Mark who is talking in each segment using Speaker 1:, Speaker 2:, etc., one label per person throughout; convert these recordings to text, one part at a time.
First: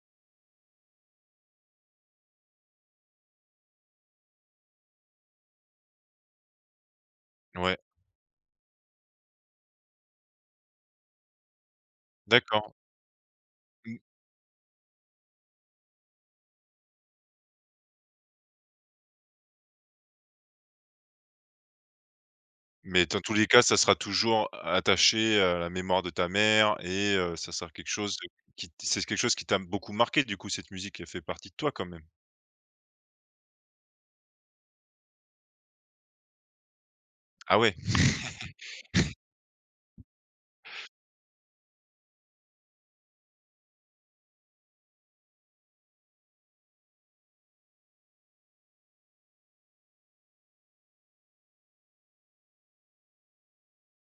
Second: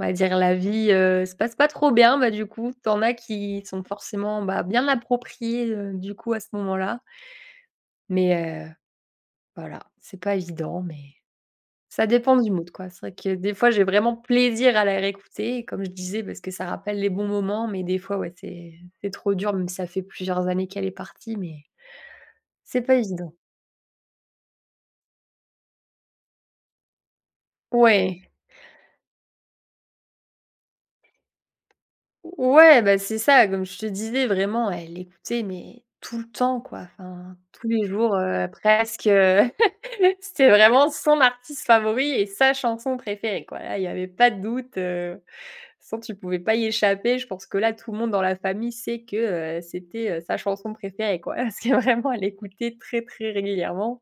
Speaker 1: On va dire la vie, heu, se passe pas trop bien. Bah, du coup, tu en as qui sont forcément, bah, bien appropriées, heu, du coup, à ce moment là
Speaker 2: Ouais.
Speaker 1: mais heu, voilà, c'est pas évident, mais, ça dépend du mood,
Speaker 2: D'accord.
Speaker 1: quoi. C'est vrai que des fois, j'ai
Speaker 2: Mmh.
Speaker 1: vraiment plaisir à la réécouter, comme je disais, parce que ça rappelle les bons moments. Mais des fois, ouais, c'est c'est trop dur, mais ça fait plusieurs années qu'elle est partie, mais c'est pas
Speaker 2: Mais dans tous
Speaker 1: évident.
Speaker 2: les cas, ça sera toujours attaché, heu, à la mémoire de ta mère et heu, ça sera quelque chose
Speaker 1: Ouais.
Speaker 2: qui t c'est quelque chose qui t'a beaucoup marquée, du coup, cette musique, elle fait partie de toi quand même?
Speaker 1: Ou ouais, bah, c'est ça. Comme je te disais vraiment, elle écoutait, mais tout le temps, quoi, enfin.
Speaker 2: Ah
Speaker 1: Tous
Speaker 2: ouais.
Speaker 1: les jours, heu, presque, heu. C'était vraiment son artiste favori et sa chanson préférée, quoi. Là, il y avait pas de doute, heu, de toute façon, tu pouvais pas y échapper. Je pense que là, tout le monde dans la famille sait que, heu, c'était, heu, sa chanson préférée, quoi. Parce que vraiment, elle écoutait très, très régulièrement.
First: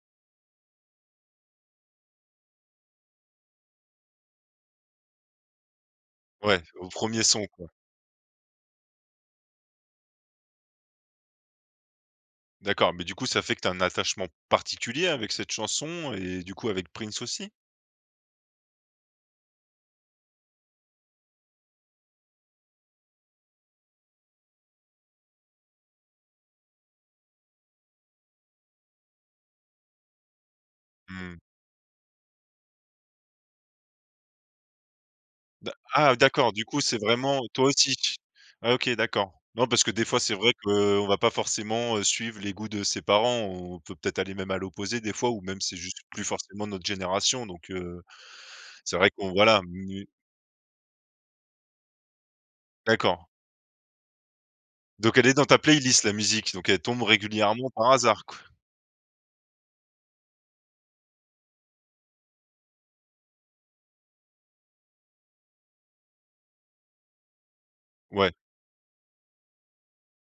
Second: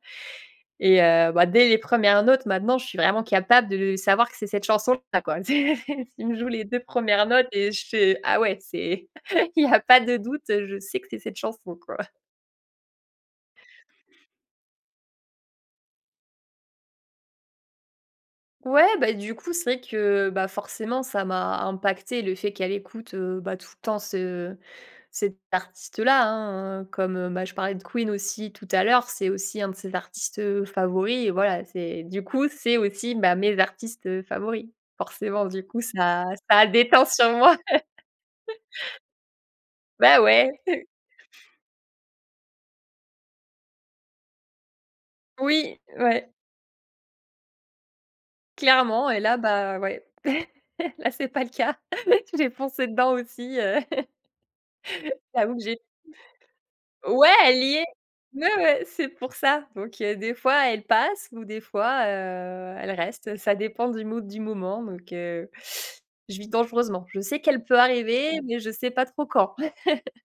Speaker 1: Et heu, bah, dès les 1res notes maintenant, je suis vraiment capable de savoir que c'est cette chanson là, quoi. C'est c'est si tu me joues
Speaker 2: Ouais,
Speaker 1: les 2
Speaker 2: au 1er
Speaker 1: premières
Speaker 2: son,
Speaker 1: notes
Speaker 2: quoi.
Speaker 1: et je fais: «Ah ouais, c'est» il y a pas de doute, heu, je sais que c'est cette chanson, quoi.
Speaker 2: D'accord, mais du coup, ça fait que tu as un attachement particulier avec cette chanson et du coup, avec Prince aussi?
Speaker 1: Ouais, bah, du coup, c'est vrai que, bah, forcément, ça m'a impacté le fait qu'elle écoute, heu, bah, tout le temps ce cet artiste là, hein. Comme, heu, bah, je parlais de Queen aussi tout à l'heure, c'est aussi un de ses artistes, heu, favoris.
Speaker 2: Mmh.
Speaker 1: Voilà, c'est du coup, c'est aussi, bah, mes artistes, heu, favoris. Forcément, du
Speaker 2: D'a
Speaker 1: coup,
Speaker 2: ah,
Speaker 1: ça
Speaker 2: d'accord,
Speaker 1: ça
Speaker 2: du
Speaker 1: a
Speaker 2: coup, c'est
Speaker 1: déteint sur
Speaker 2: vraiment
Speaker 1: moi.
Speaker 2: toi aussi. OK d'accord. Non, parce que, des fois,
Speaker 1: Bah,
Speaker 2: c'est
Speaker 1: ouais.
Speaker 2: vrai qu'on va pas forcément, heu, suivre les goûts de ses parents, on peut peut-être aller même à l'opposé, des fois, ou même, c'est
Speaker 1: Oui,
Speaker 2: juste plus
Speaker 1: ouais.
Speaker 2: forcément notre génération donc heu, c'est vrai
Speaker 1: Clairement et
Speaker 2: qu'on
Speaker 1: là,
Speaker 2: voilà. Mmh,
Speaker 1: bah,
Speaker 2: n
Speaker 1: ouais,
Speaker 2: oui.
Speaker 1: là c'est pas le cas. J'ai foncé dedans aussi,
Speaker 2: D'accord.
Speaker 1: aussi, heu,
Speaker 2: Donc elle est dans
Speaker 1: j'avoue
Speaker 2: ta
Speaker 1: que j'ai
Speaker 2: playlist la musique, donc elle tombe
Speaker 1: ouais, elle
Speaker 2: régulièrement
Speaker 1: y est,
Speaker 2: par hasard qu
Speaker 1: ouais, ouais, c'est pour ça. Donc heu, des fois, elle passe ou des fois, heu, elle reste, ça dépend du mood du moment donc heu, je vis dangereusement. Je sais qu'elle peut
Speaker 2: Ouais.
Speaker 1: arriver mais je sais pas trop quand.